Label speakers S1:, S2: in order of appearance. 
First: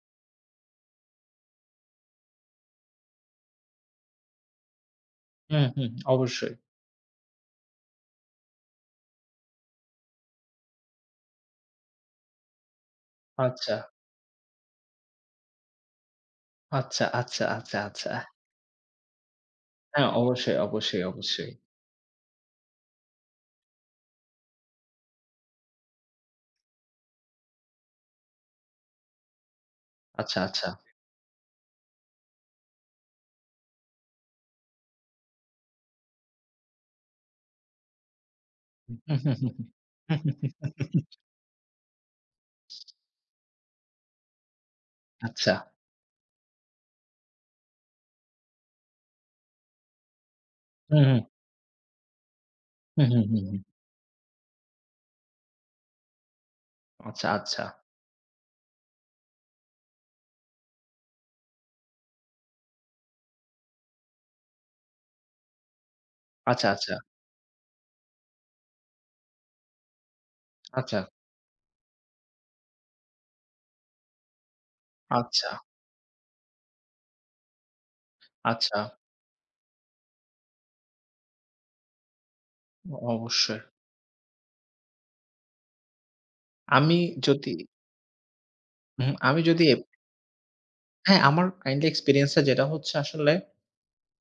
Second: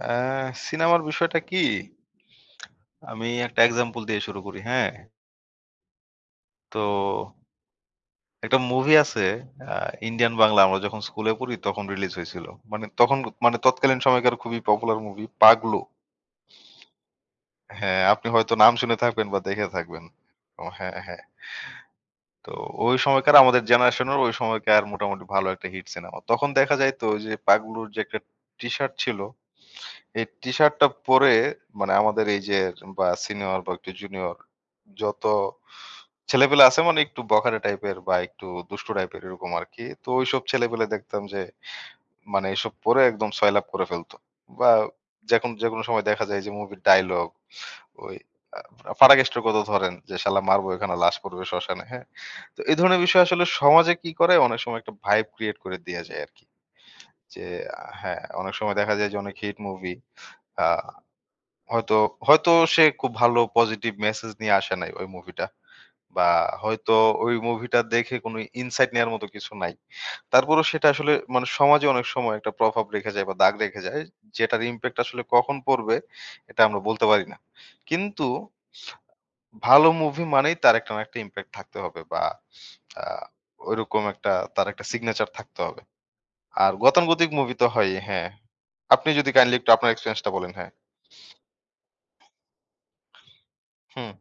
S1: অ্যা সিনেমার বিষয়টা কি? আমি একটা example দিয়ে শুরু করি, হ্যাঁ?
S2: হুম, হুম। অবশ্যই।
S1: তো একটা movie আছে আ Indian বাংলা, আমরা যখন স্কুলে পড়ি তখন release হয়েছিল। মানে তখন মানে
S2: আচ্ছা।
S1: তৎকালীন সময়কার খুবই popular movie, 'পাগলু'।
S2: আচ্ছা, আচ্ছা, আচ্ছা,
S1: হ্যাঁ,
S2: আচ্ছা।
S1: আপনি হয়তো নাম শুনে থাকবেন বা দেখে থাকবেন।
S2: হ্যাঁ, অবশ্যই,
S1: ও হ্যাঁ,
S2: অবশ্যই,
S1: হ্যাঁ।
S2: অবশ্যই।
S1: তো ওই সময়কার আমাদের generation-র ওই সময়কার মোটামুটি ভালো একটা হিট সিনেমা। তখন দেখা যাইত ওই যে, পাগলুর যে একটা T-shirt ছিল, এই
S2: আচ্ছা, আচ্ছা।
S1: T-shirt টা পরে মানে আমাদের এই যে বা senior বা একটু junior, যত ছেলেপেলে আছে মানে একটু বখাটে type-এর বা একটু দুষ্টু type-এর এরকম আরকি। তো ওইসব ছেলেপেলে দেখতাম যে, মানে এসব পরে একদম সয়লাব করে ফেলত বা যেকোন
S2: আচ্ছা।
S1: যেকোনো সময়ে দেখা যায় যে movie-র dialogue, ওই আ ফাটাকেস্টের কথা ধরেন যে, "শলা মারব এখানে
S2: হুম,
S1: লাশ
S2: হুম।
S1: পড়বে শ্মশানে," হ্যাঁ? তো এই ধরনের
S2: হুম,
S1: বিষয়
S2: হুম, হুম,
S1: আসলে
S2: হুম।
S1: সমাজে কি করে অনেক সময় একটা vibe create করে দিয়ে যায় আরকি।
S2: আচ্ছা,
S1: যে
S2: আচ্ছা।
S1: আ হ্যাঁ, অনেক সময় দেখা যায় যে অনেক hit movie আ হয়তো, হয়তো সে খুব ভালো positive message নিয়ে আসে নাই ওই movie টা, বা
S2: আচ্ছা, আচ্ছা।
S1: হয়তো ওই movie টা দেখে কোন insight নেয়ার মত কিছু নাই। তারপরও সেটা
S2: আচ্ছা।
S1: আসলে মানে সমাজে অনেক সময় একটা প্রভাব রেখে যায় বা দাগ রেখে যায় যেটার impact আসলে
S2: আচ্ছা।
S1: কখন পড়বে এটা আমরা বলতে পারি না। কিন্তু
S2: আচ্ছা।
S1: ভালো movie মানেই তার একটা না একটা impact থাকতে হবে বা
S2: অ
S1: আ
S2: অবশ্যই।
S1: ওইরকম একটা তার একটা signature থাকতে হবে। আর
S2: আমি
S1: গতানুগতিক
S2: যদি
S1: movie তো হয়ই, হ্যাঁ। আপনি
S2: হুম,
S1: যদি
S2: আমি
S1: কাইন্ডলি
S2: যদি
S1: একটু আপনার experience টা বলেন, হ্যাঁ।
S2: হ্যাঁ, আমার currently experience-এ যেটা হচ্ছে আসলে
S1: হুম।